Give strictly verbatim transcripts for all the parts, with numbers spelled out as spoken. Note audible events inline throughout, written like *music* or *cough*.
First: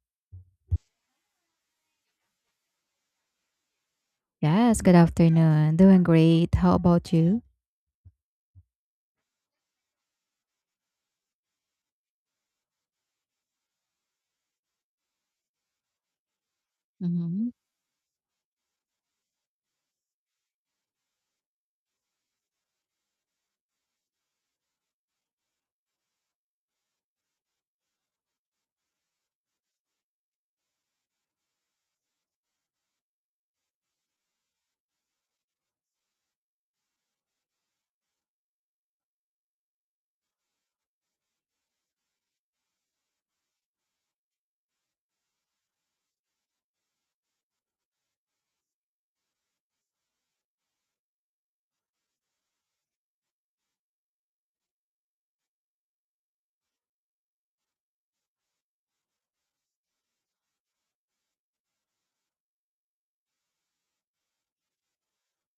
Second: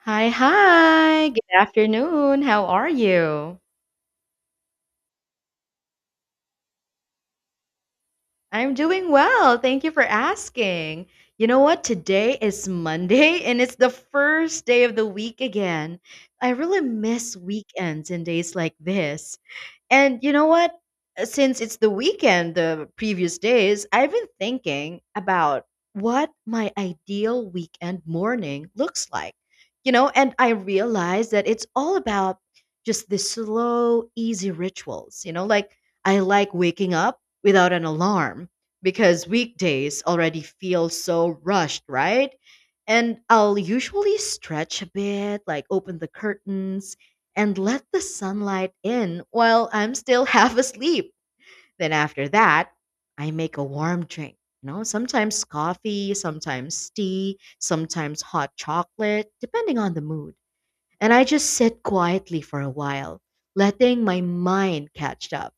Hi, hi. Good afternoon. How are you? Yes, good afternoon. Doing great. How about you? I'm doing well. Thank you for asking. You know what? Today is Monday *laughs* and it's the first day of the week again. I really miss hmm weekends and days like this. And you know what? Uh, Since it's the weekend, the previous days, I've been thinking about what my ideal weekend morning looks like. You know, and I realized that it's all about just the slow, easy rituals. You know, like I like waking up without an alarm because weekdays already feel so rushed, right? And I'll usually stretch a bit, like open the curtains and let the sunlight in while I'm still *laughs* half asleep. Then after that, I make a warm drink. You know, sometimes coffee, sometimes tea, sometimes hot chocolate, depending on the mood. And I just sit quietly for a while, letting my mind catch up.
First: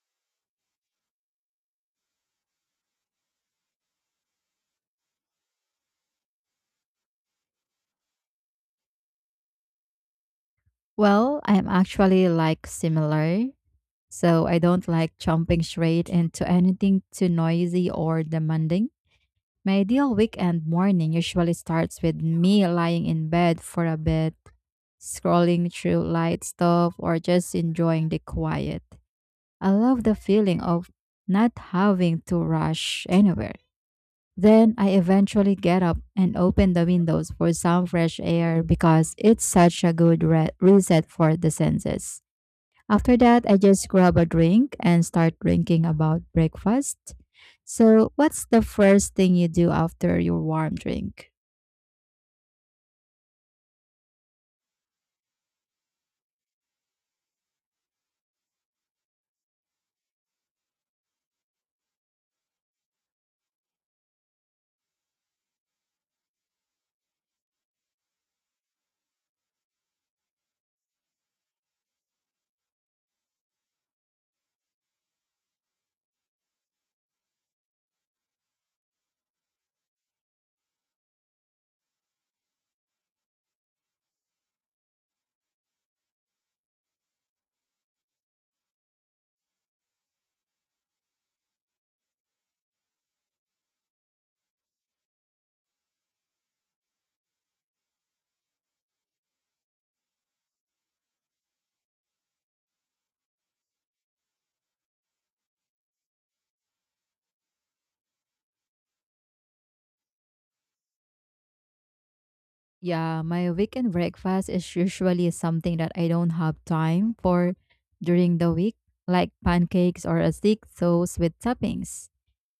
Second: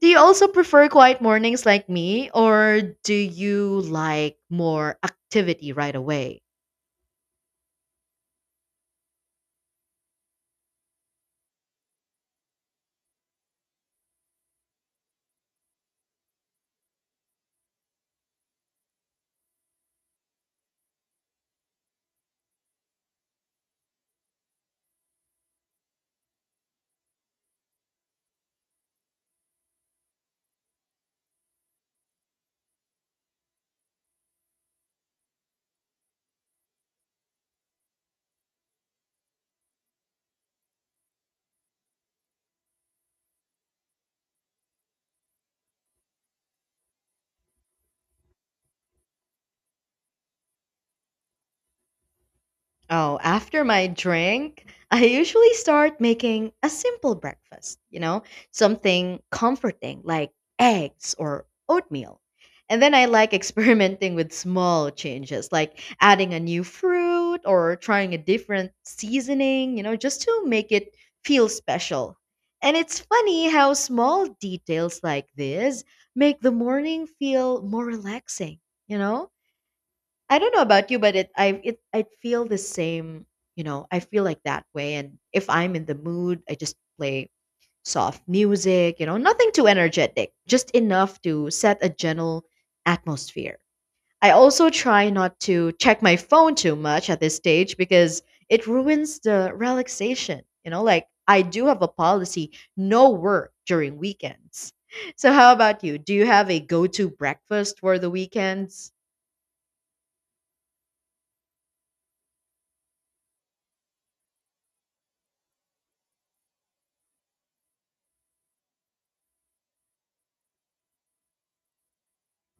Do you also prefer quiet mornings like me, or do you like more activity right away? Well, I'm actually like similar. So I don't like jumping straight into anything too noisy or demanding. My ideal weekend morning usually starts with me lying in bed for a bit, scrolling through light stuff, or just enjoying the quiet. I love the feeling of not having to rush anywhere. Then I eventually get up and open the windows for some fresh air because it's such a good re- reset for the senses. After that, I just grab a drink and start drinking about breakfast. So, what's the first thing you do after your warm drink? Oh, after my drink, I usually start making a simple breakfast, you know, something comforting like eggs or oatmeal. And then I like *laughs* experimenting with small changes, like adding a new fruit or trying a different seasoning, you know, just to make it feel special. And it's funny how small details like this make the morning feel more relaxing, you know? I don't know about you, but it I it I feel the same, you know, I feel like that way. And if I'm in the mood, I just play soft music, you know, nothing too energetic, just enough to set a gentle atmosphere. I also try not to check my phone too much at this stage because it ruins the relaxation. You know, like I do have a policy, no work during weekends. *laughs* So how about you? Do you have a go-to breakfast for the weekends? Yeah, my weekend breakfast is usually something that I don't have time for during the week, like pancakes or a thick toast with toppings.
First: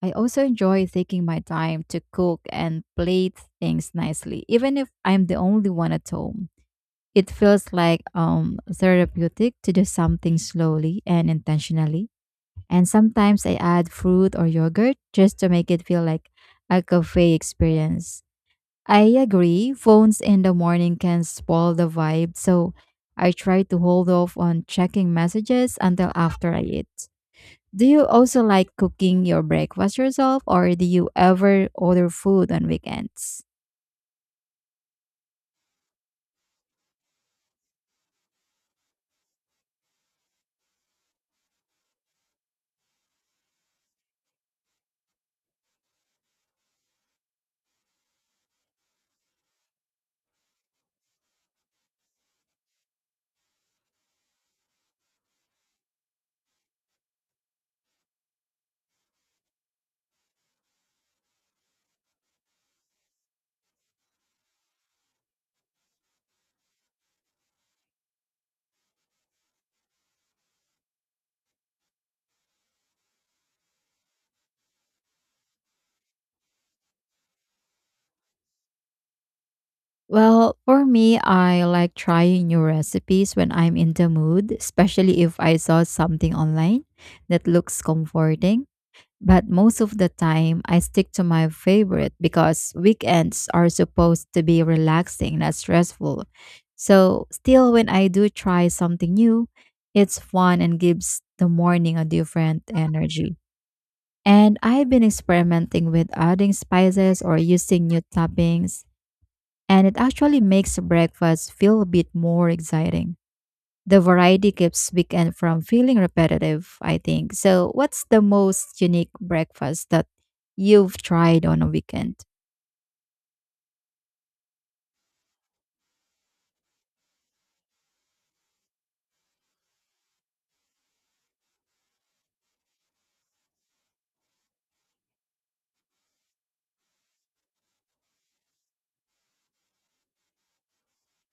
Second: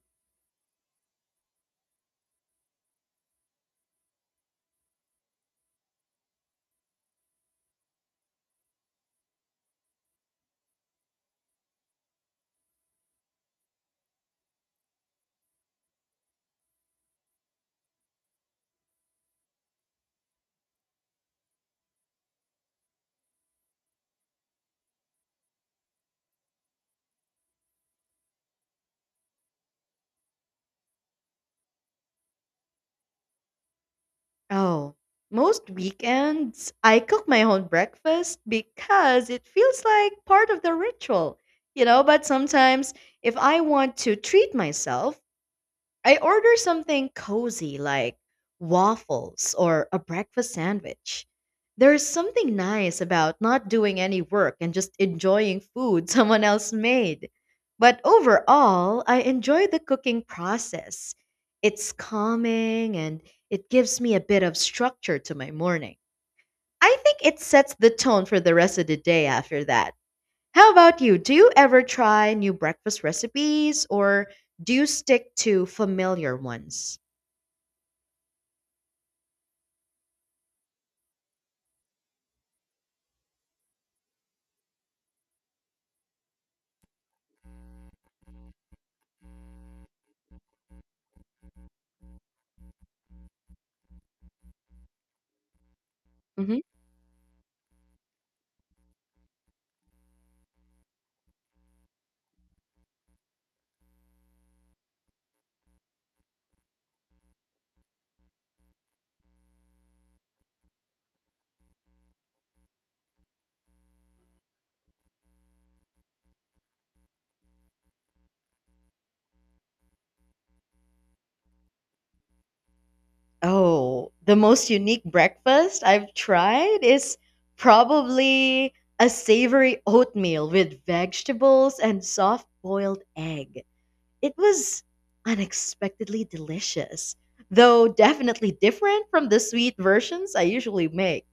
I also enjoy taking my time to cook and plate things nicely, even if I'm the only one at home. It feels like um therapeutic to do something slowly and intentionally. And sometimes I add fruit or yogurt just to make it feel like a cafe experience. I agree, phones in the morning can spoil the vibe, so I try to hold off on checking messages until after I eat. Do you also like cooking your breakfast yourself or do you ever order food on weekends? Oh, most weekends I cook my own breakfast because it feels like part of the ritual, you know. But sometimes, if I want to treat myself, I order something cozy like waffles or a breakfast sandwich. There's something nice about not doing any work and just enjoying food *laughs* someone else made. But overall, I enjoy the cooking process. It's calming and it gives me a bit of structure to my morning. I think it sets the tone for the rest of the day after that. How about you? Do you ever try new breakfast recipes or do you stick to familiar ones? Well, for me, I like trying new recipes when I'm in the mood, especially if I saw something online that looks comforting. But most of the time, I stick to my favorite because weekends are supposed to be relaxing, not stressful. hmm So, still, when I do try something new, it's fun and gives the morning a different energy. And I've been experimenting with adding spices or using new toppings, and it actually makes breakfast feel a bit more exciting. The variety keeps weekend from feeling repetitive, I think. So, what's the most unique breakfast that you've tried on a weekend? Oh, the most unique breakfast I've tried is probably a savory oatmeal with vegetables and soft boiled egg. It was unexpectedly delicious, though definitely different from the sweet versions I usually make.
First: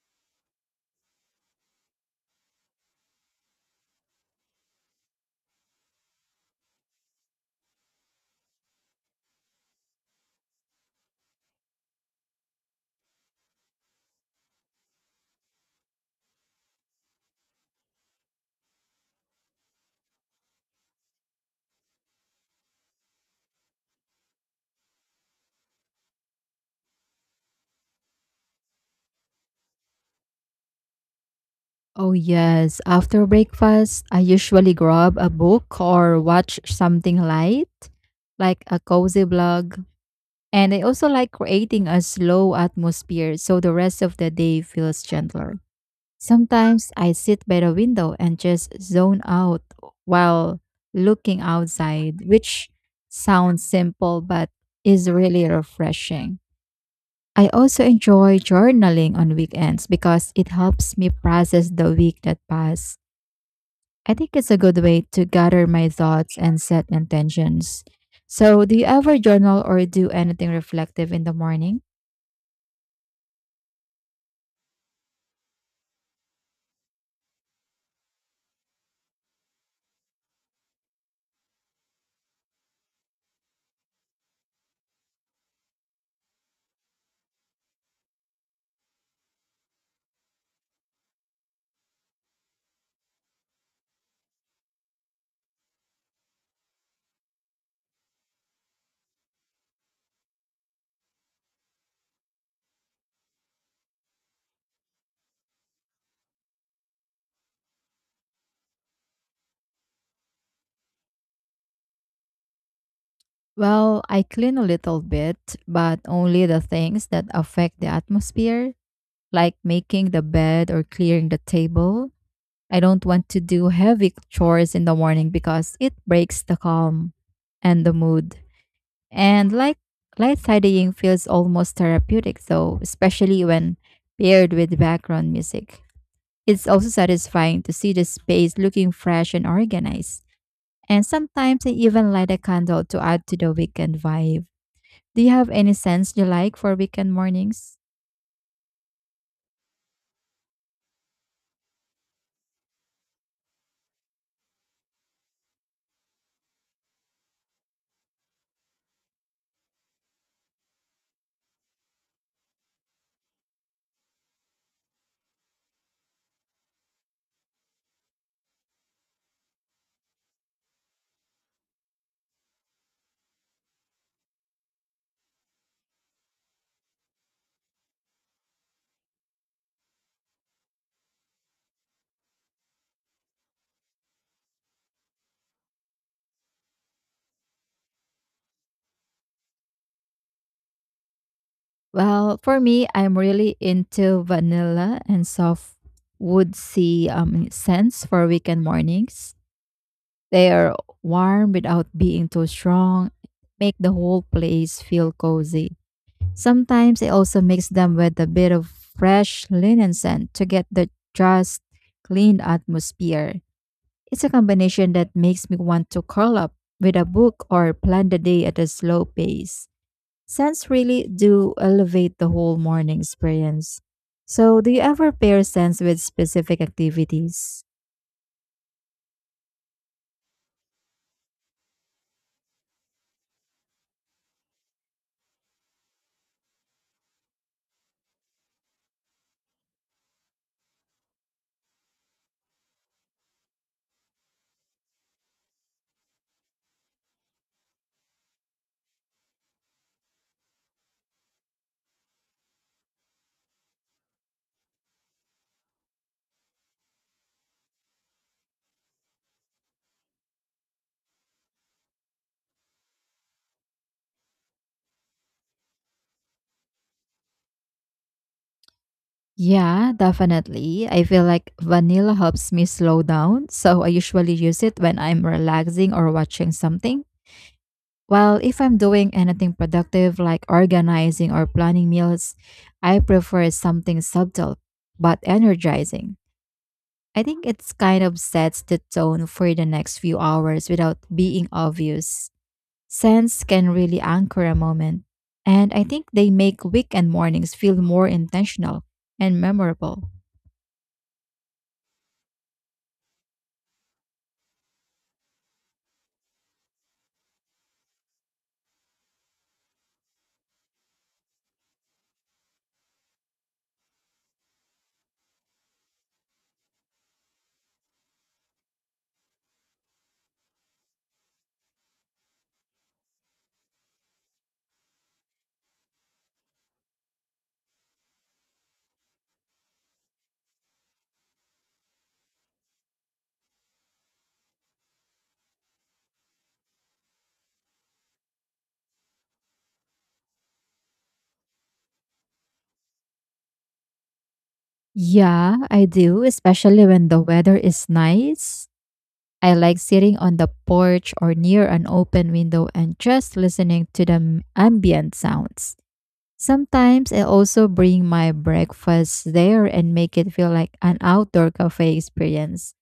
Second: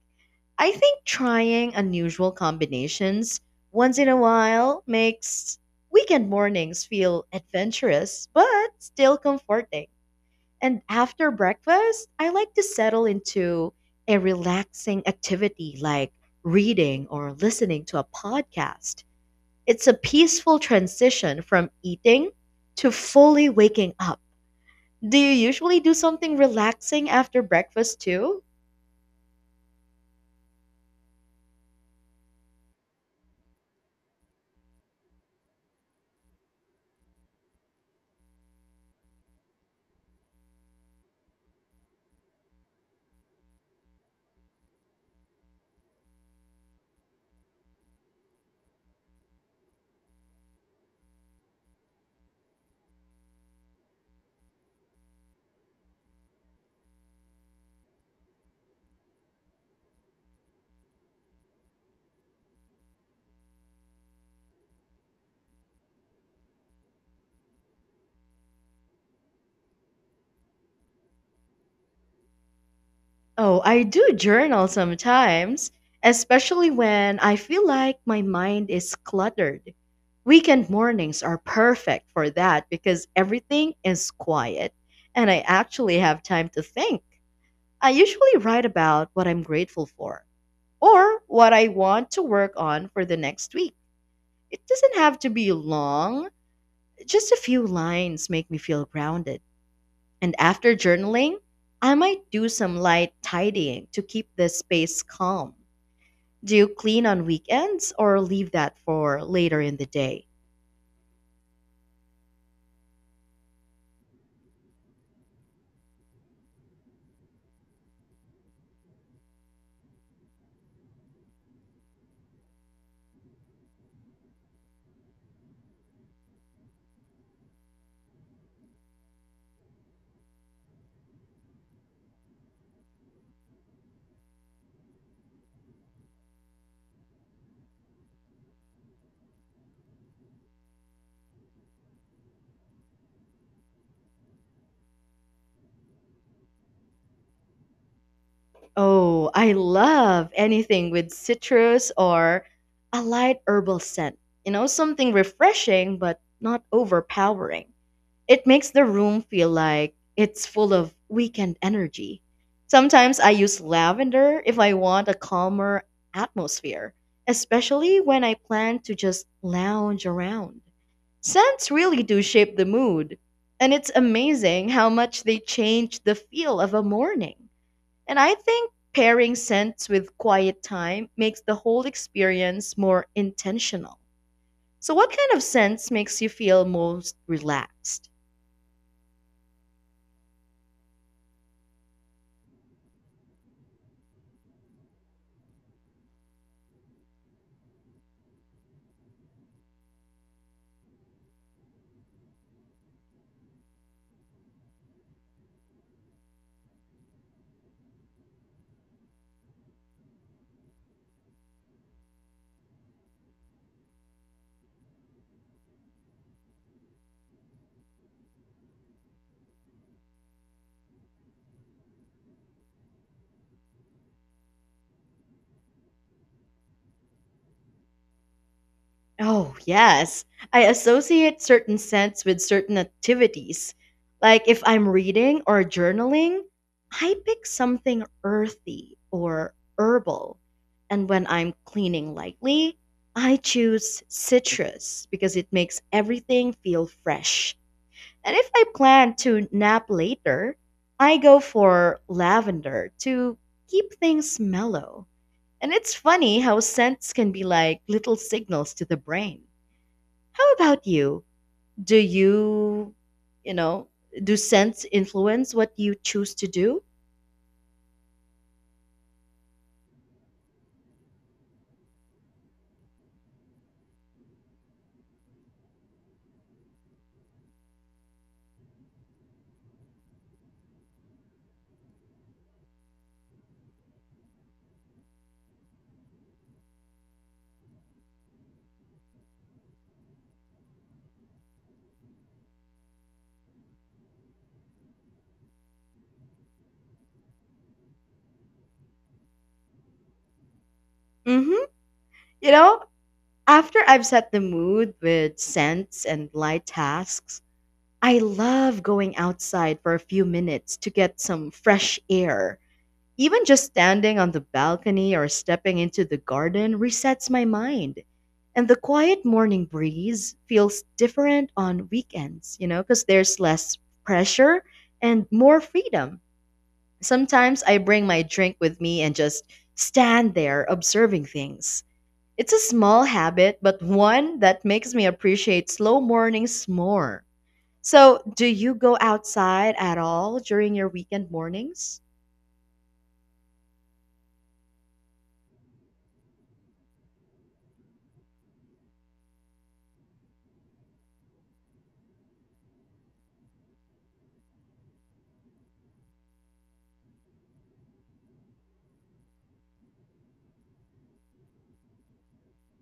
I think trying unusual combinations once in a while makes weekend mornings feel adventurous but still comforting. And after breakfast, I like to settle into a relaxing activity like reading or listening to a podcast. It's a peaceful transition from eating to fully waking up. Do you usually do something relaxing after breakfast too? Oh, yes. After breakfast, I usually grab a book or watch something light, like a cozy vlog. And I also like creating a slow atmosphere so the rest of the day feels gentler. Sometimes I sit by the window and just zone out while looking outside, which sounds simple but is really refreshing. I also enjoy journaling on weekends because it helps me process the week that passed. I think it's a good way to gather my thoughts and set intentions. So, do you ever journal or do anything reflective in the morning? Oh, I do journal sometimes, especially when I feel like my mind is cluttered. Weekend mornings are perfect for that because everything is quiet and I actually have time to think. I usually write about what I'm grateful for or what I want to work on for the next week. It doesn't have to be long, just a few lines make me feel grounded. And after journaling, I might do some light tidying to keep the space calm. Do you clean on weekends or leave that for later in the day? Well, I clean a little bit, but only the things that affect the atmosphere, like making the bed or clearing the table. I don't want to do heavy chores in the morning because it breaks the calm and the mood. And like light tidying feels almost therapeutic, though, especially when paired with background music. It's also satisfying to see the space looking fresh and organized. And sometimes I even light a candle to add to the weekend vibe. Do you have any scents you like for weekend mornings? Oh, I love anything with citrus or a light herbal scent. You know, something refreshing but not overpowering. It makes the room feel like it's full of weekend energy. Sometimes I use lavender if I want a calmer atmosphere, especially when I plan to just lounge around. Scents really do shape the mood, and it's amazing how much they change the feel of a morning. And I think pairing scents with quiet time makes the whole experience more intentional. So, what kind of scents makes you feel most relaxed? Well, for me, I'm really into vanilla and soft woodsy um, scents for weekend mornings. They are warm without being too strong, make the whole place feel cozy. Sometimes I also mix them with a bit of fresh linen scent to get the just clean atmosphere. It's a combination that makes me want to curl up with a book or plan the day at a slow pace. Scents really do elevate the whole morning experience. So, do you ever pair scents with specific activities? Oh, yes. I associate certain scents with certain activities. Like if I'm reading or journaling, I pick something earthy or herbal. And when I'm cleaning lightly, I choose citrus because it makes everything feel fresh. And if I plan to nap later, I go for lavender to keep things mellow. And it's funny how scents can be like little signals to the brain. How about you? Do you, you know, do scents influence what you choose to do? Yeah, definitely. I feel like vanilla helps me slow down, so I usually use it when I'm relaxing or watching something. While if I'm doing anything productive like organizing or planning meals, I prefer something subtle but energizing. I think it's kind of sets the tone for the next few hours without being obvious. Scents can really anchor a moment, and I think they make weekend mornings feel more intentional and memorable. Mm-hmm. You know, after I've set the mood with scents and light tasks, I love going outside for a few minutes to get some fresh air. Even just standing on the balcony or stepping into the garden resets my mind. And the quiet morning breeze feels different on weekends, you know, because there's less pressure and more freedom. Sometimes I bring my drink with me and just stand there observing things. It's a small habit, but one that makes me appreciate slow mornings more. So, do you go outside at all during your weekend mornings? Yeah, I do, especially when the weather is nice. I like sitting on the porch or near an open window and just listening to the m- ambient sounds. Sometimes I also bring my breakfast there and make it feel like an outdoor cafe experience.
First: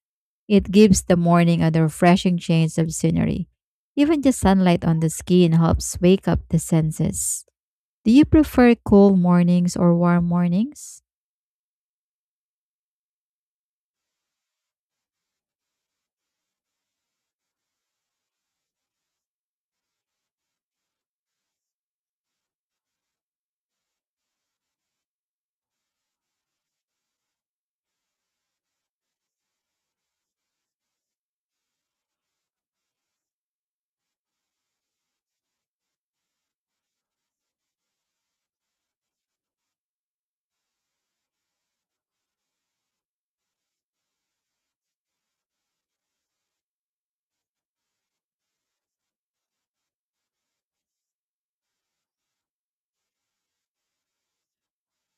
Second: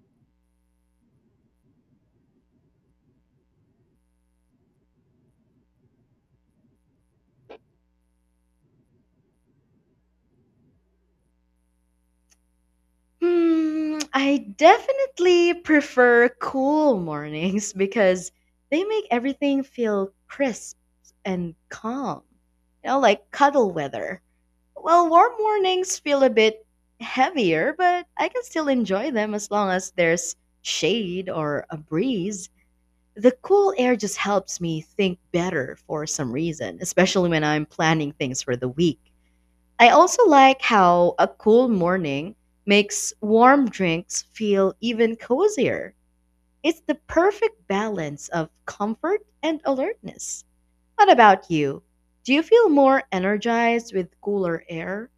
It gives the morning a refreshing change of scenery. Even the sunlight on the skin helps wake up the senses. Do you prefer cool mornings or warm mornings? Hmm, I definitely prefer cool mornings *laughs* because they make everything feel crisp and calm. You know, like cuddle weather. Well, warm mornings feel a bit heavier, but I can still enjoy them as long as there's shade or a breeze. The cool air just helps me think better for some reason, especially when I'm planning things for the week. I also like how a cool morning makes warm drinks feel even cozier. It's the perfect balance of comfort and alertness. What about you? Do you feel more energized with cooler air?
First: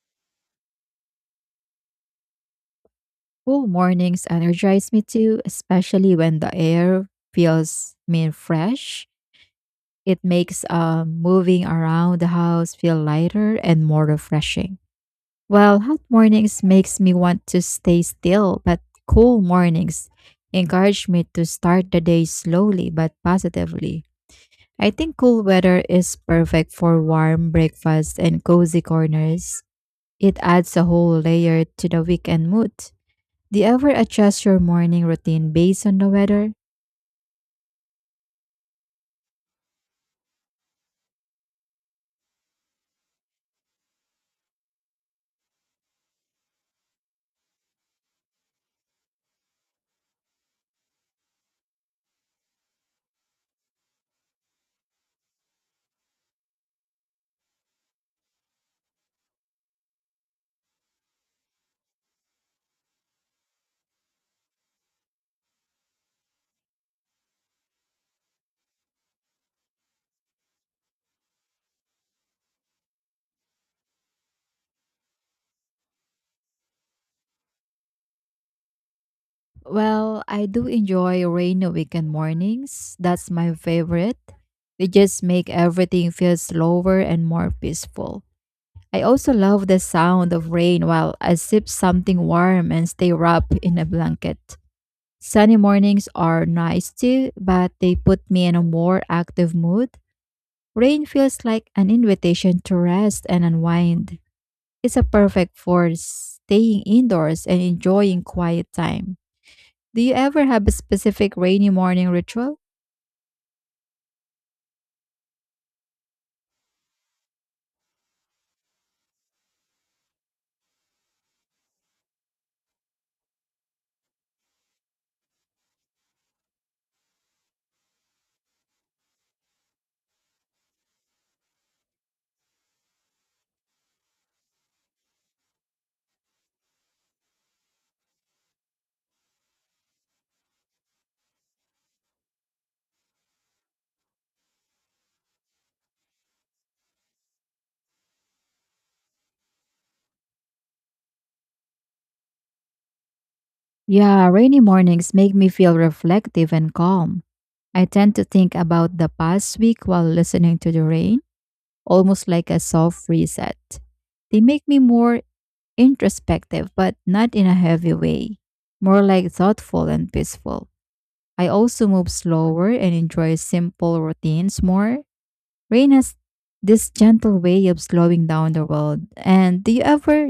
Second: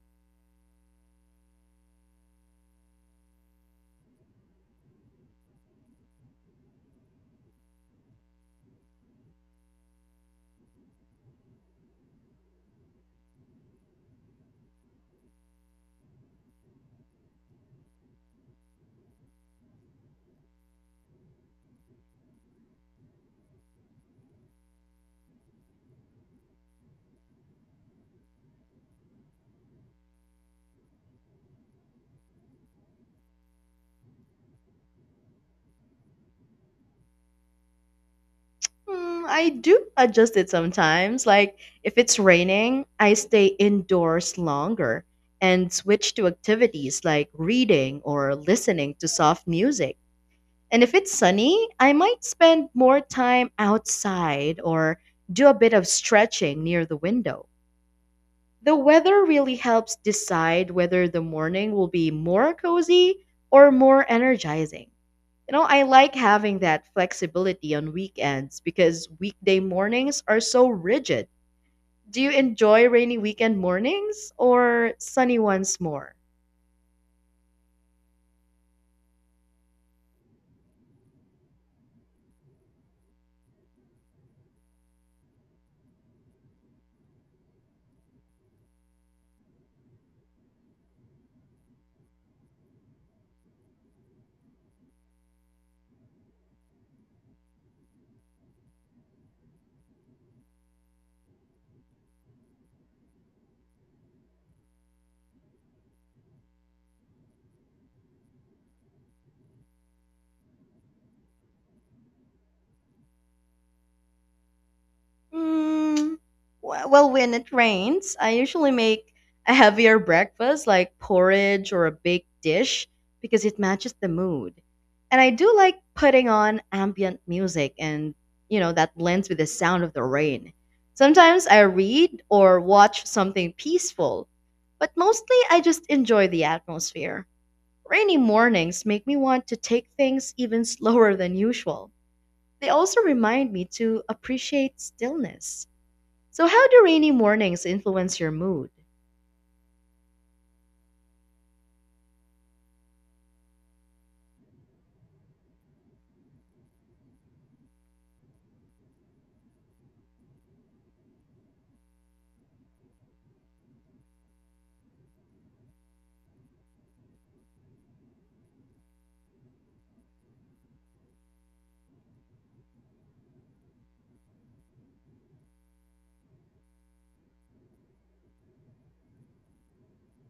Cool mornings energize me too, especially when the air feels mean fresh. It makes uh, moving around the house feel lighter and more refreshing. Well, hot mornings makes me want to stay still, but cool mornings encourage me to start the day slowly but positively. I think cool weather is perfect for warm breakfasts and cozy corners. It adds a whole layer to the weekend mood. Do you ever adjust your morning routine based on the weather? Mm, I do adjust it sometimes. Like if it's raining, I stay indoors longer and switch to activities like reading or listening to soft music. And if it's sunny, I might spend more time outside or do a bit of stretching near the window. The weather really helps decide whether the morning will be more cozy or more energizing. You know, I like having that flexibility on weekends because weekday mornings are so rigid. Do you enjoy rainy weekend mornings or sunny ones more? Well, I do enjoy rainy weekend mornings. That's my favorite. They just make everything feel slower and more peaceful. I also love the sound of rain while I sip something warm and stay wrapped in a blanket. Sunny mornings are nice too, but they put me in a more active mood. Rain feels like an invitation to rest and unwind. It's a perfect for staying indoors and enjoying quiet time. Do you ever have a specific rainy morning ritual? Mm, w- well, when it rains, I usually make a heavier breakfast like porridge or a baked dish because it matches the mood. And I do like putting on ambient music and, you know, that blends with the sound of the rain. Sometimes I read or watch something peaceful, but mostly I just enjoy the atmosphere. Rainy mornings make me want to take things even slower than usual. They also remind me to appreciate stillness. So, how do rainy mornings influence your mood? Yeah, rainy mornings make me feel reflective and calm. I tend to think about the past week while listening to the rain, almost like a soft reset. They make me more introspective, but not in a heavy way, more like thoughtful and peaceful. I also move slower and enjoy simple routines more. Rain has this gentle way of slowing down the world. And do you ever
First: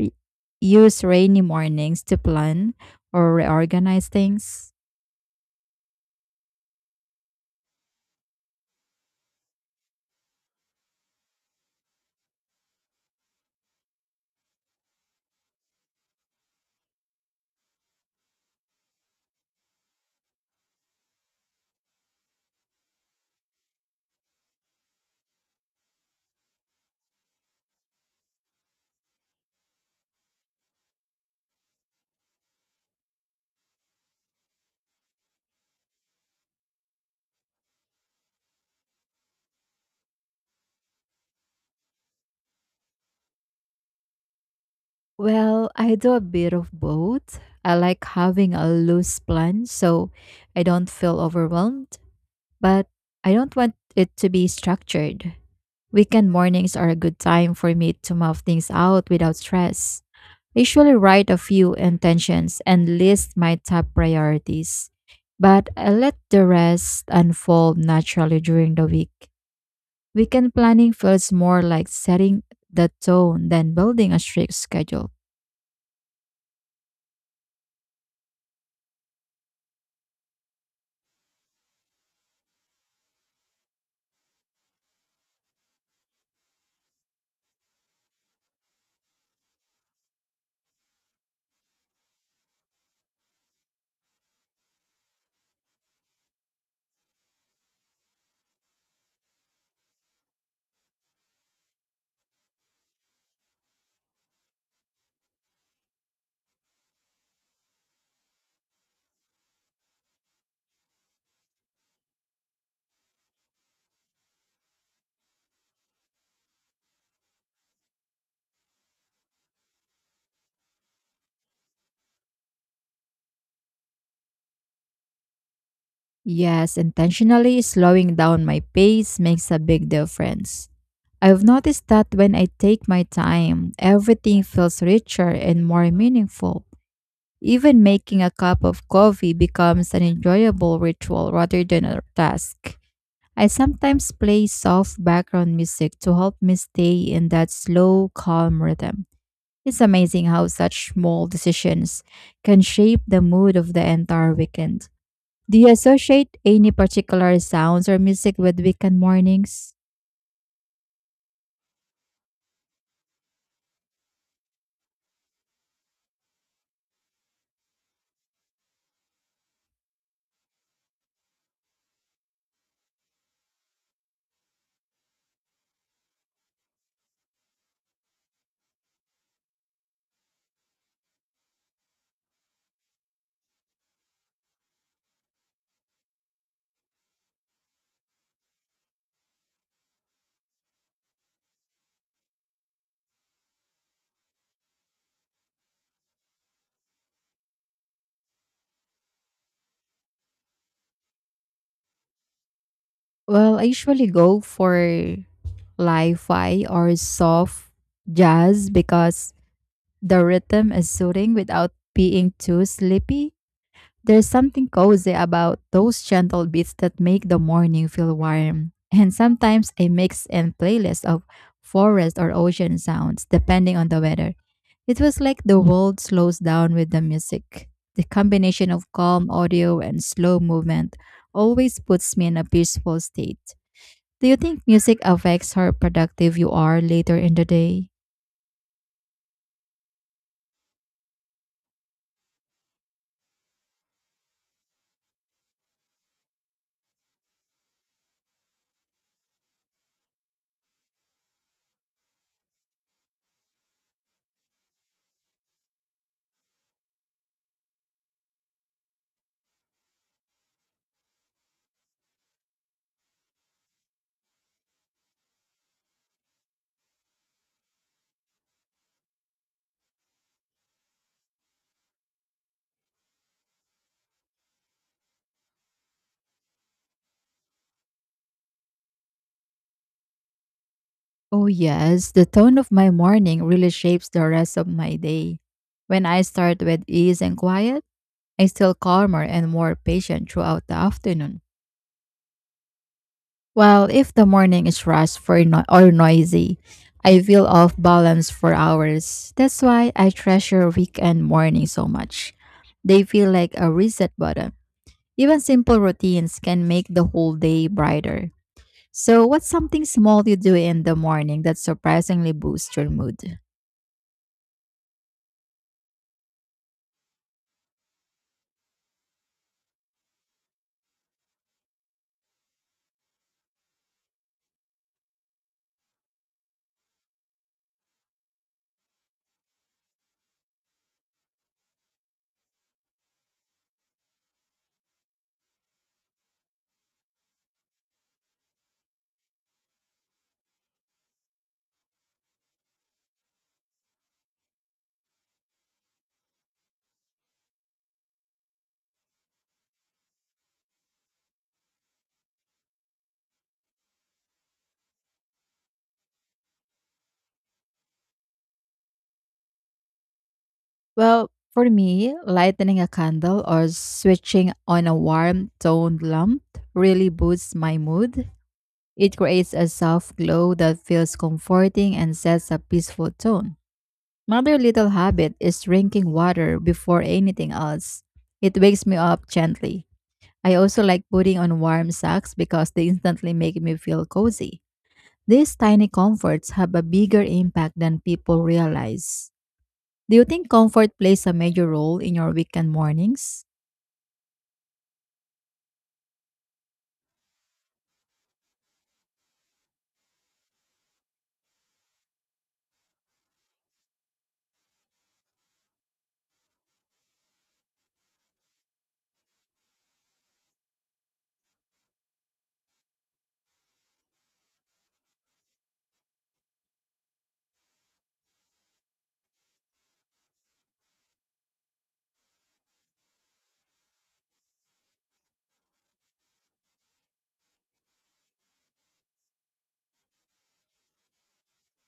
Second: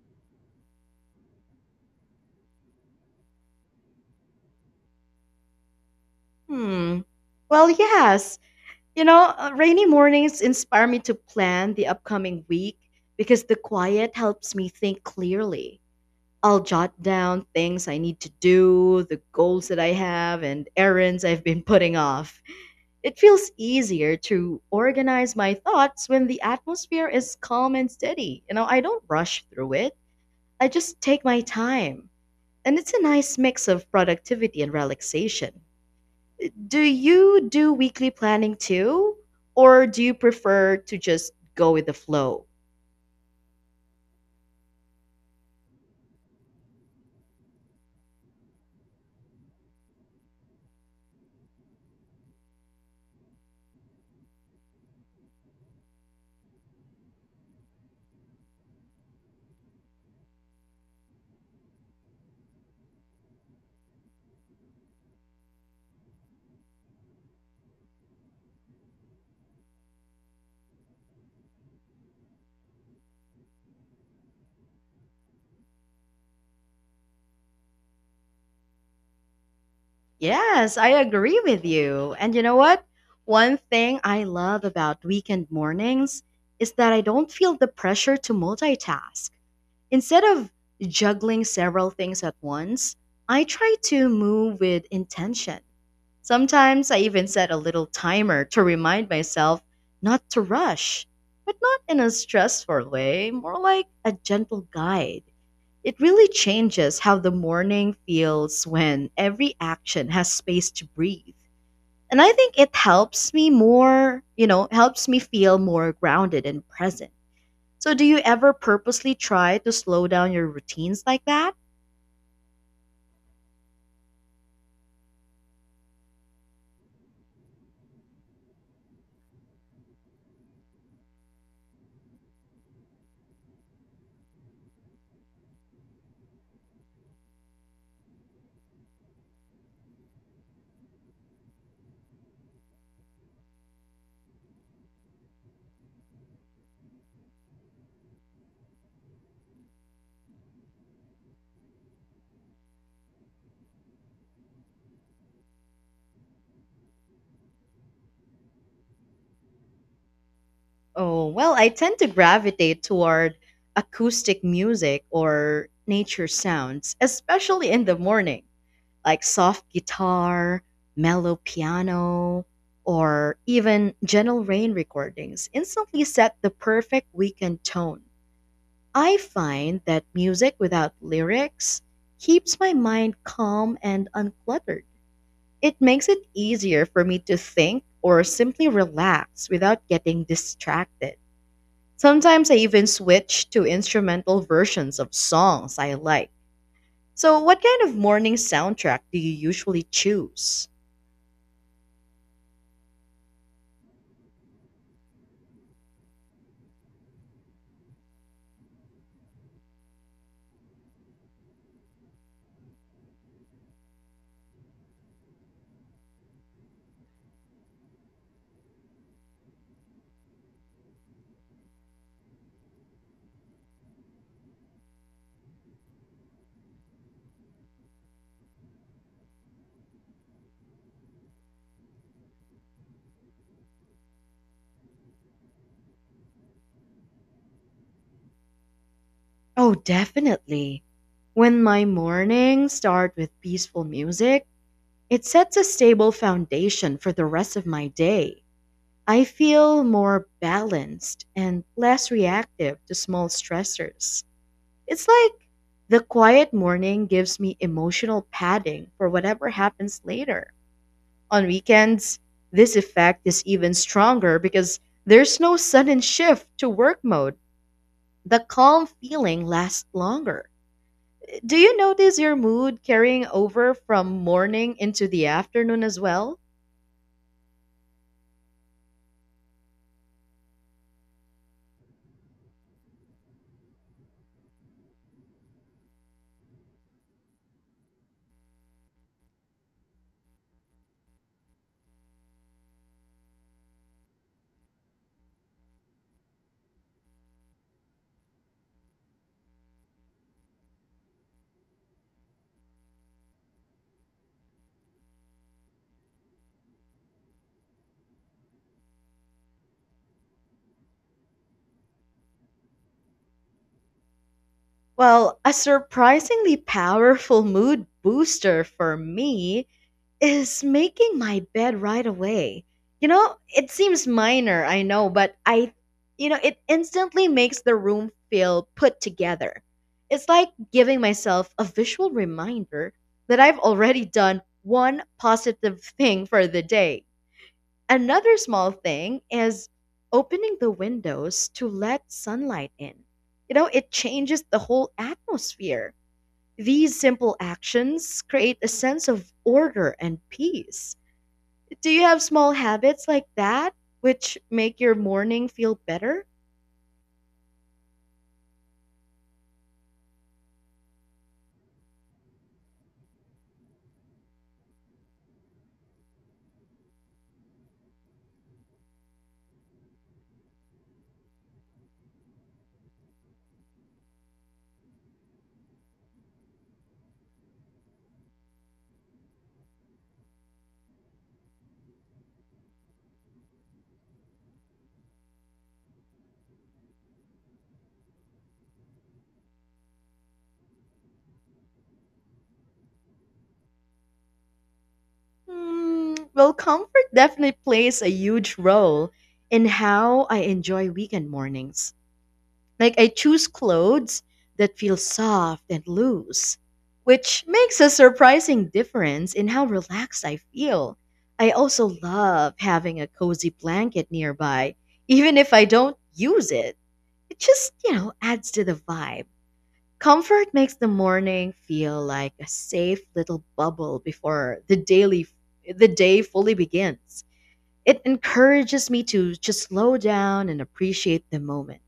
use rainy mornings to plan or reorganize things? Hmm. Well, yes. You know, uh, rainy mornings inspire me to plan the upcoming week because the quiet helps me think clearly. I'll jot down things I need to do, the goals that I have, and errands I've been *laughs* putting off. It feels easier to organize my thoughts when the atmosphere is calm and steady. You know, I don't rush through it, I just take my time. And it's a nice mix of productivity and relaxation. Do you do weekly planning too? Or do you prefer to just go with the flow? Well, I do a bit of both. I like having a loose plan so I don't feel overwhelmed, but I don't want it to be structured. Weekend mornings are a good time for me to mouth things out without stress. I usually write a few intentions and list my top priorities, but I let the rest unfold naturally during the week. Weekend planning feels more like setting the tone than building a strict schedule. Yes, I agree with you. And you know what? One thing I love about weekend mornings is that I don't feel the pressure to multitask. Instead of juggling several things at once, I try to move with intention. Sometimes I even set a little timer to remind myself not to rush, but not in a stressful way, more like a gentle guide. It really changes how the morning feels when every action has space to breathe. And I think it helps me more, you know, helps me feel more grounded and present. So, do you ever purposely try to slow down your routines like that? Yes, intentionally slowing down my pace makes a big difference. I've noticed that when I take my time, everything feels richer and more meaningful. Even making a cup of coffee becomes an enjoyable ritual rather than a task. I sometimes play soft background music to help me stay in that slow, calm rhythm. It's amazing how such small decisions can shape the mood of the entire weekend. Do you associate any particular sounds or music with weekend mornings? Oh, well, I tend to gravitate toward acoustic music or nature sounds, especially in the morning, like soft guitar, mellow piano, or even gentle rain recordings instantly set the perfect weekend tone. I find that music without lyrics keeps my mind calm and uncluttered. It makes it easier for me to think or simply relax without getting distracted. Sometimes I even switch to instrumental versions of songs I like. So, what kind of morning soundtrack do you usually choose? Well, I usually go for li-fi or soft jazz because the rhythm is soothing without being too sleepy. There's something cozy about those gentle beats that make the morning feel warm. And sometimes I mix in playlists of forest or ocean sounds depending on the weather. It was like the world slows down with the music. The combination of calm audio and slow movement always puts me in a peaceful state. Do you think music affects how productive you are later in the day? Oh, definitely. When my mornings start with peaceful music, it sets a stable foundation for the rest of my day. I feel more balanced and less reactive to small stressors. It's like the quiet morning gives me emotional padding for whatever happens later. On weekends, this effect is even stronger because there's no sudden shift to work mode. The calm feeling lasts longer. Do you notice your mood carrying over from morning into the afternoon as well? Oh, yes, the tone of my morning really shapes the rest of my day. When I start with ease and quiet, I feel calmer and more patient throughout the afternoon. Well, if the morning is rushed for no- or noisy, I feel off balance for hours. That's why I treasure weekend mornings so much. They feel like a reset button. Even simple routines can make the whole day brighter. So, what's something small you do in the morning that surprisingly boosts your mood? Well, a surprisingly powerful mood booster for me is making my bed right away. You know, it seems minor, I know, but I, you know, it instantly makes the room feel put together. It's like giving myself a visual reminder that I've already done one positive thing for the day. Another small thing is opening the windows to let sunlight in. You know, it changes the whole atmosphere. These simple actions create a sense of order and peace. Do you have small habits like that which make your morning feel better? Well, for me, lighting a candle or switching on a warm toned lamp really boosts my mood. It creates a soft glow that feels comforting and sets a peaceful tone. Another little habit is drinking water before anything else. It wakes me up gently. I also like putting on warm socks because they instantly make me feel cozy. These tiny comforts have a bigger impact than people realize. Do you think comfort plays a major role in your weekend mornings? Hmm, well, comfort definitely plays a huge role in how I enjoy weekend mornings. Like I choose clothes that feel soft and loose, which makes a surprising difference in how relaxed I feel. I also love having a cozy blanket nearby, even if I don't use it. It just, you know, adds to the vibe. Comfort makes the morning feel like a safe little bubble before the daily the day fully begins. It encourages me to just slow down and appreciate the moment.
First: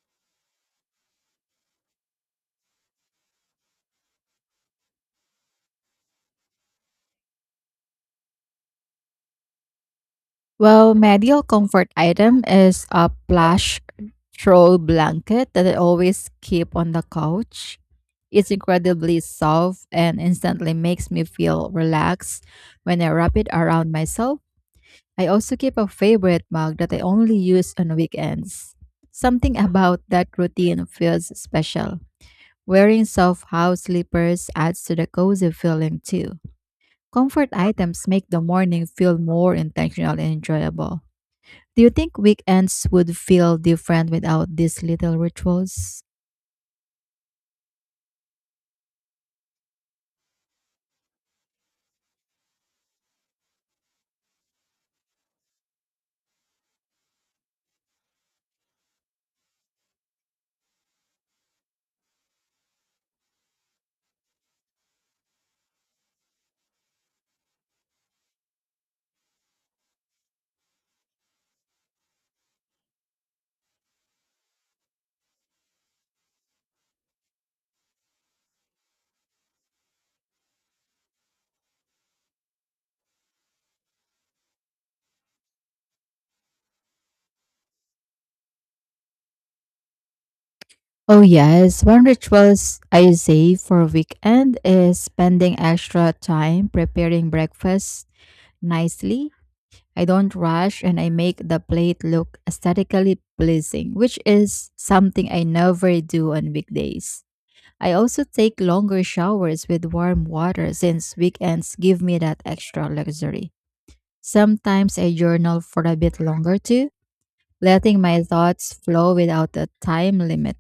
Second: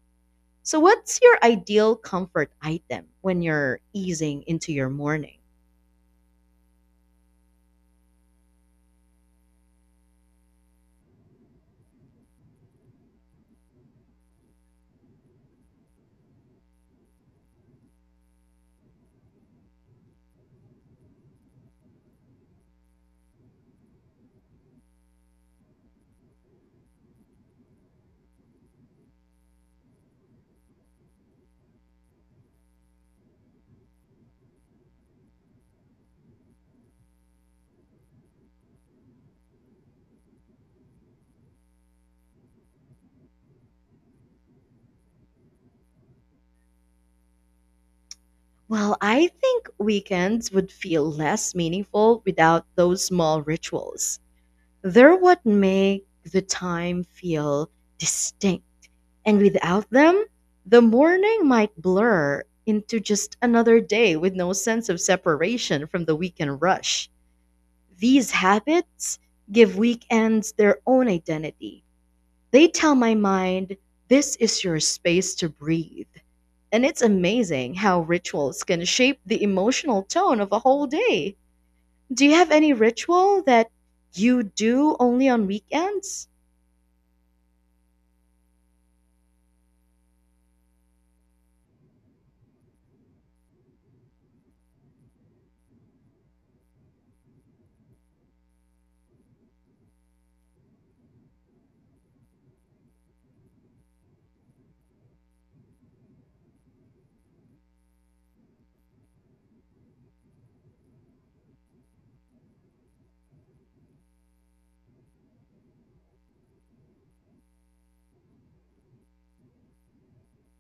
So, what's your ideal comfort item when you're easing into your morning? Well, my ideal comfort item is a plush throw blanket that I always keep on the couch. It's incredibly soft and instantly makes me feel relaxed when I wrap it around myself. I also keep a favorite mug that I only use on weekends. Something about that routine feels special. Wearing soft house slippers adds to the cozy feeling too. Comfort items make the morning feel more intentional and enjoyable. Do you think weekends would feel different without these little rituals? Well, I think weekends would feel less meaningful without those small rituals. They're what make the time feel distinct. And without them, the morning might blur into just another day with no sense of separation from the weekend rush. These habits give weekends their own identity. They tell my mind, this is your space to breathe. And it's amazing how rituals can shape the emotional tone of a whole day. Do you have any ritual that you do only on weekends? Oh yes, one ritual I save for weekend is spending extra time preparing breakfast nicely. I don't rush and I make the plate look aesthetically pleasing, which is something I never do on weekdays. I also take longer showers with warm water since weekends give me that extra luxury. Sometimes I journal for a bit longer too, letting my thoughts flow without a time limit.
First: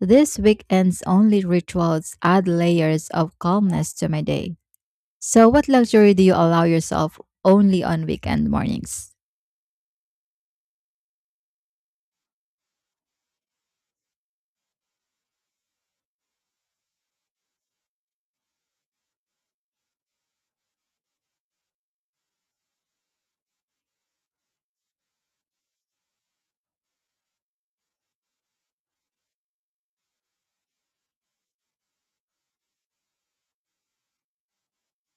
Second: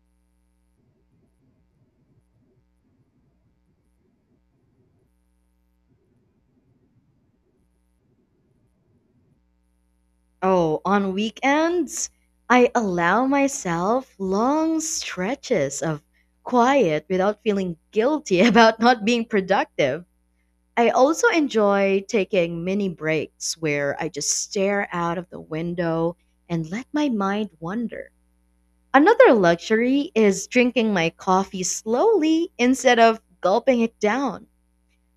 This weekend's only rituals add layers of calmness to my day. So, what luxury do you allow yourself only on weekend mornings? Oh, on weekends, I allow myself long stretches of quiet without feeling guilty *laughs* about not being productive. I also enjoy taking mini breaks where I just stare out of the window and let my mind wander. Another luxury is drinking my coffee slowly instead of gulping it down.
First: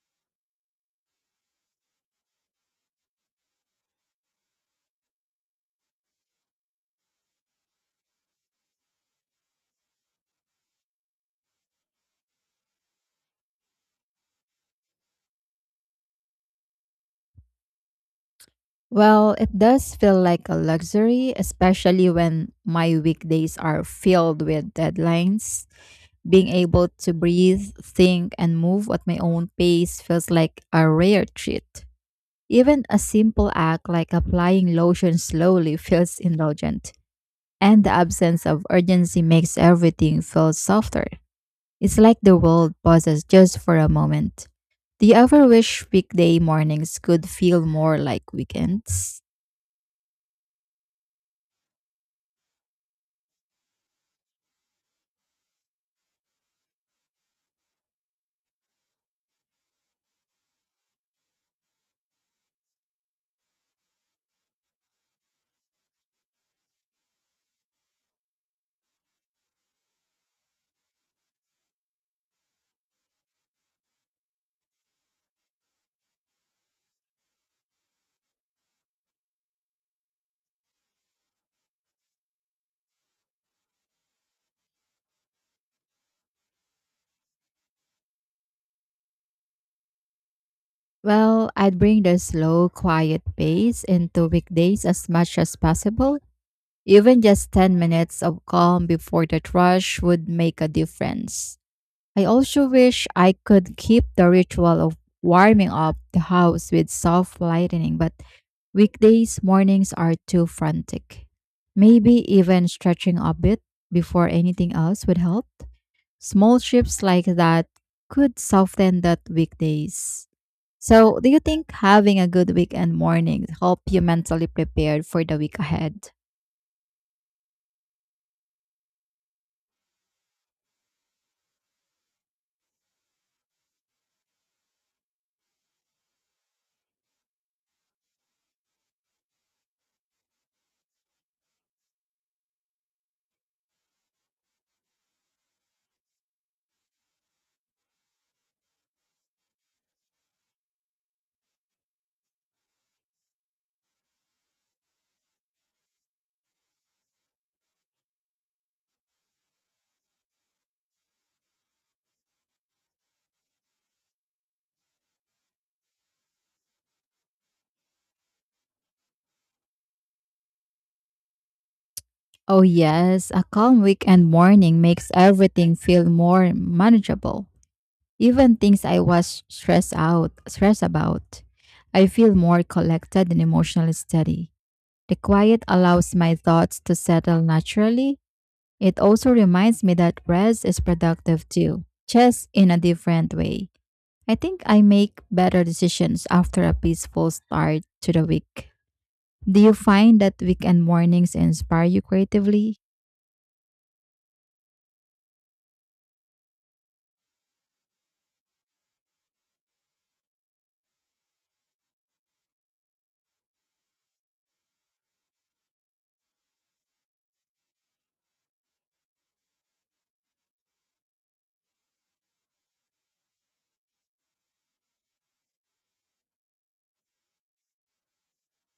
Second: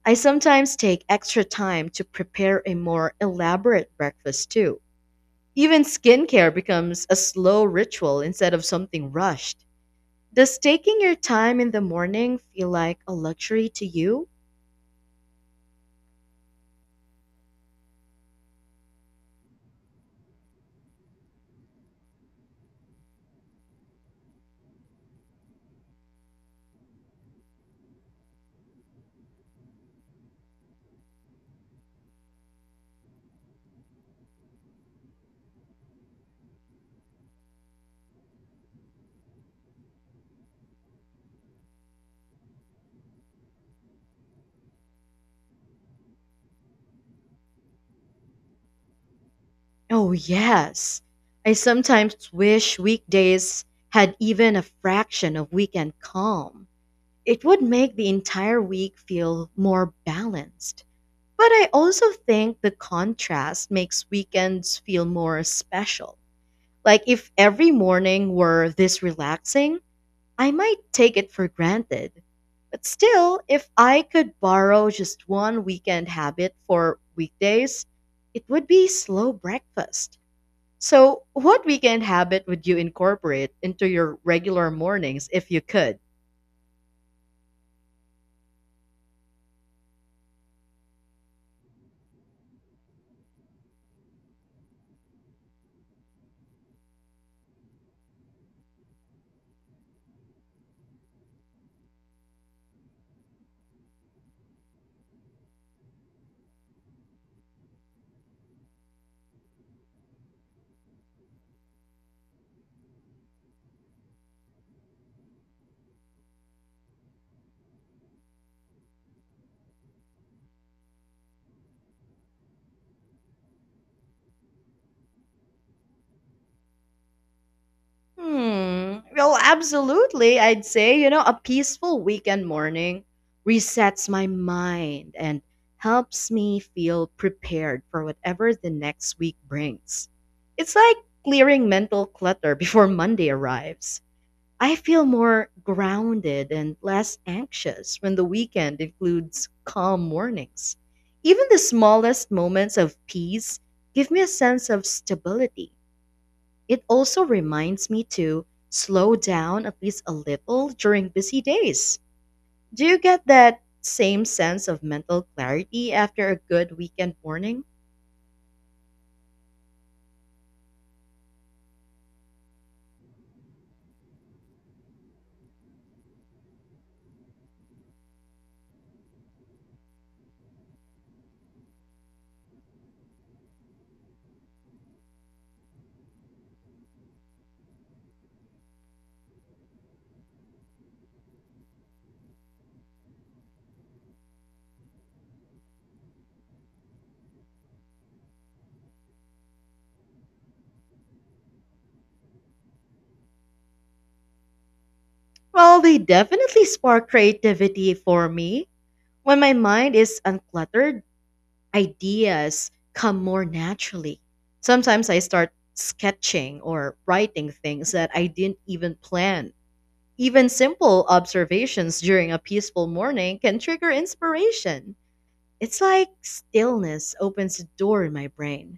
I sometimes take extra time to prepare a more elaborate breakfast too. Even skincare becomes a slow ritual instead of something rushed. Does taking your time in the morning feel like a luxury to you? Well, it does feel like a luxury, especially when my weekdays are filled with deadlines. Being able to breathe, think, and move at my own pace feels like a rare treat. Even a simple act like applying lotion slowly *laughs* feels indulgent, and the absence of urgency makes everything feel softer. It's like the world pauses just for a moment. Do you ever wish weekday mornings could feel more like weekends? Oh, yes. I sometimes wish weekdays had even a fraction of weekend calm. It would make the entire week feel more balanced. But I also think the contrast makes weekends feel more special. Like if every morning were this relaxing, I might take it for granted. But still, if I could borrow just one weekend habit for weekdays, it would be slow breakfast. So, what weekend habit would you incorporate into your regular mornings if you could? Well, I'd bring the slow, quiet pace into weekdays as much as possible. Even just ten minutes of calm before the rush would make a difference. I also wish I could keep the ritual of warming up the house with soft lighting, but weekdays mornings are too frantic. Maybe even stretching a bit before anything else would help. Small shifts like that could soften that weekdays. So, do you think having a good weekend morning help you mentally prepared for the week ahead? Hmm. Well, absolutely. I'd say, you know, a peaceful weekend morning resets my mind and helps me feel prepared for whatever the next week brings. It's like clearing mental clutter before Monday arrives. I feel more grounded and less anxious when the weekend includes calm mornings. Even the smallest moments of peace give me a sense of stability. It also reminds me to slow down at least a little during busy days. Do you get that same sense of mental clarity after a good weekend morning? Oh yes, a calm weekend morning makes everything feel more manageable. Even things I was stressed out, stressed about, I feel more collected and emotionally steady. The quiet allows my thoughts to settle naturally. It also reminds me that rest is productive too, just in a different way. I think I make better decisions after a peaceful start to the week. Do you find that weekend mornings inspire you creatively? Well, they definitely spark creativity for me. When my mind is uncluttered, ideas come more naturally. Sometimes I start sketching or writing things that I didn't even plan. Even simple observations during a peaceful morning can trigger inspiration. It's like stillness opens a door in my brain.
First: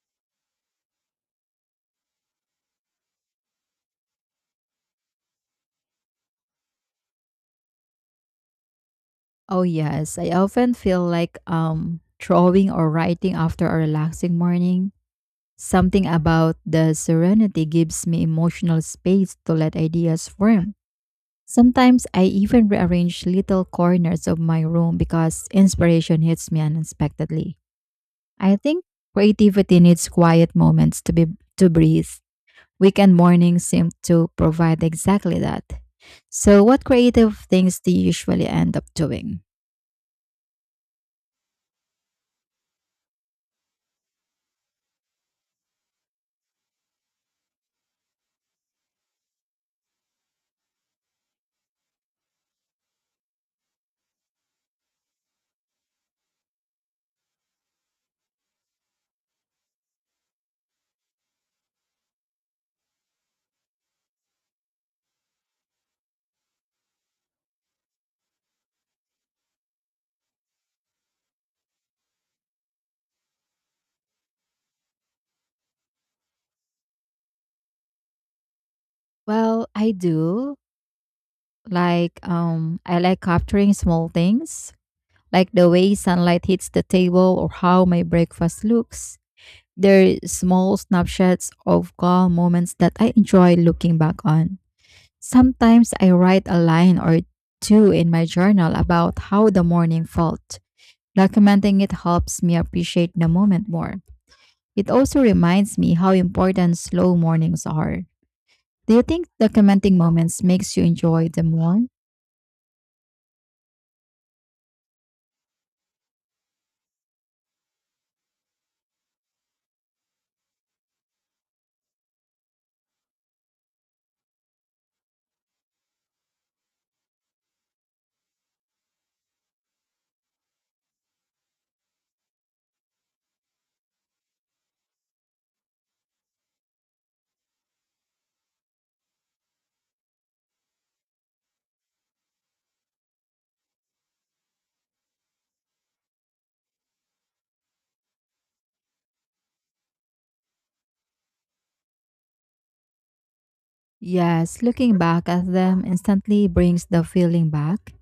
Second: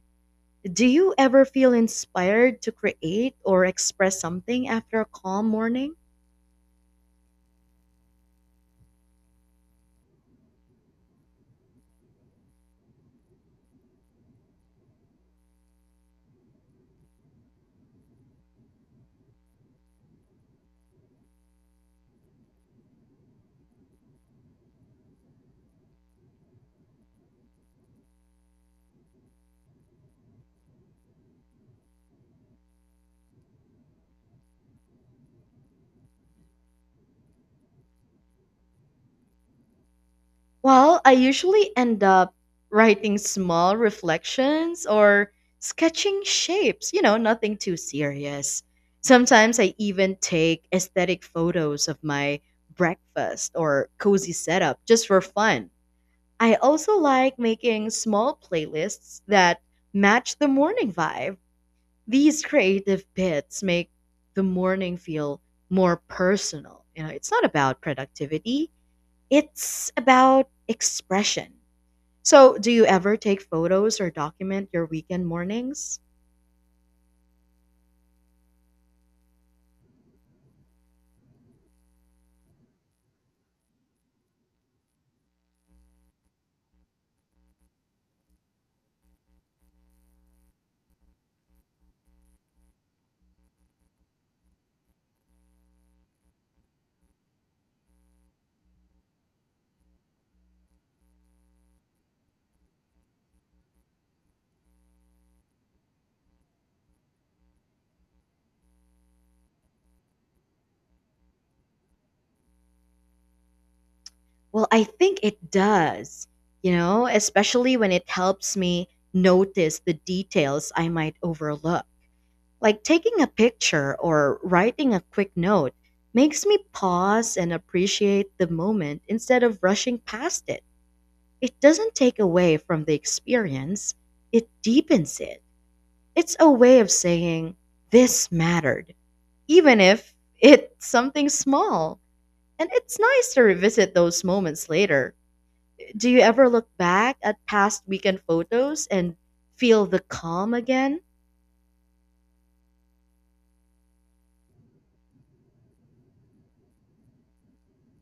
Do you ever feel inspired to create or express something after a calm morning? Oh yes, I often feel like um drawing or writing after a relaxing morning. Something about the serenity gives me emotional space to let ideas form. Sometimes I even rearrange little corners of my room because inspiration hits me unexpectedly. I think creativity needs quiet moments to be to breathe. Weekend mornings seem to provide exactly that. So what creative things do you usually end up doing? Well, I usually end up writing small reflections or sketching shapes, you know, nothing too serious. Sometimes I even take aesthetic photos of my breakfast or cozy setup just for fun. I also like making small playlists that match the morning vibe. These creative bits make the morning feel more personal. You know, it's not about productivity, it's about expression. So, do you ever take photos or document your weekend mornings? Well, I do like um I like capturing small things like the way sunlight hits the table or how my breakfast looks. They're small snapshots of calm moments that I enjoy looking back on. Sometimes I write a line or two in my journal about how the morning felt. Documenting it helps me appreciate the moment more. It also reminds me how important slow mornings are. Do you think documenting moments makes you enjoy them more? Well, I think it does, you know, especially when it helps me notice the details I might overlook. Like taking a picture or writing a quick note makes me pause and appreciate the moment instead of rushing past it. It doesn't take away from the experience, it deepens it. It's a way of saying, this mattered, even if it's something small. And it's nice to revisit those moments later. Do you ever look back at past weekend photos and feel the calm again? Yes, looking back at them instantly brings the feeling back.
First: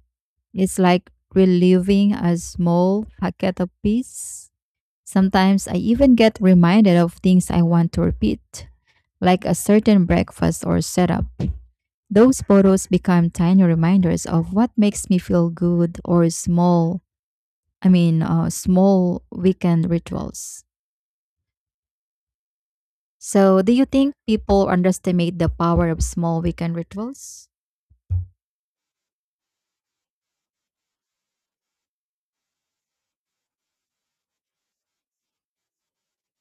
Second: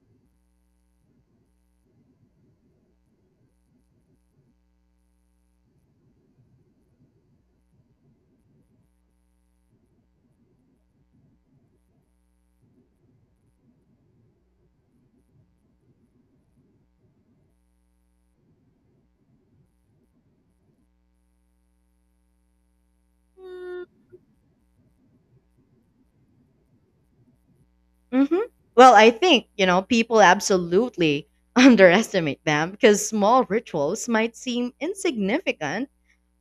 It's like reliving a small packet of peace. Sometimes I even get reminded of things I want to repeat, like a certain breakfast or setup. Those photos become tiny reminders of what makes me feel good or small, I mean, uh, small weekend rituals. So, do you think people underestimate the power of small weekend rituals? Mm-hmm. Well, I think, you know, people absolutely *laughs* underestimate them because small rituals might seem insignificant,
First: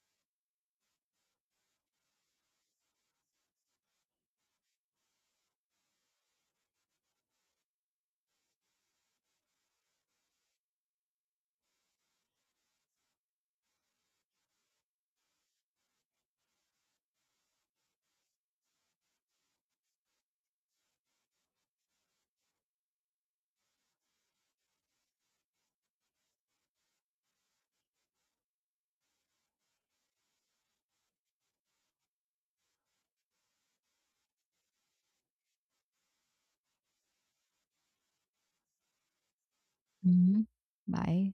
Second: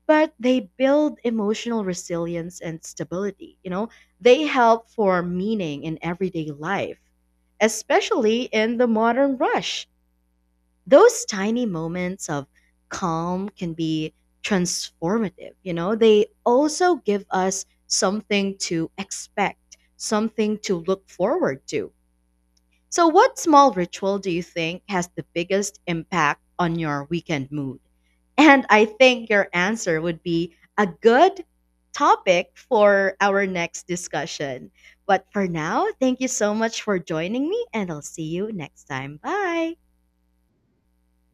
but they build emotional resilience and stability. You know, they help form meaning in everyday life, especially in the modern rush. Those tiny moments of calm can be transformative, you know? They also give us something to expect, something to look forward to. So, what small ritual do you think has the biggest impact on your weekend mood? And I think your answer would be a good topic for our next discussion. But for now, thank you so much for joining me, and I'll see you next time. Bye. Mhm. Bye.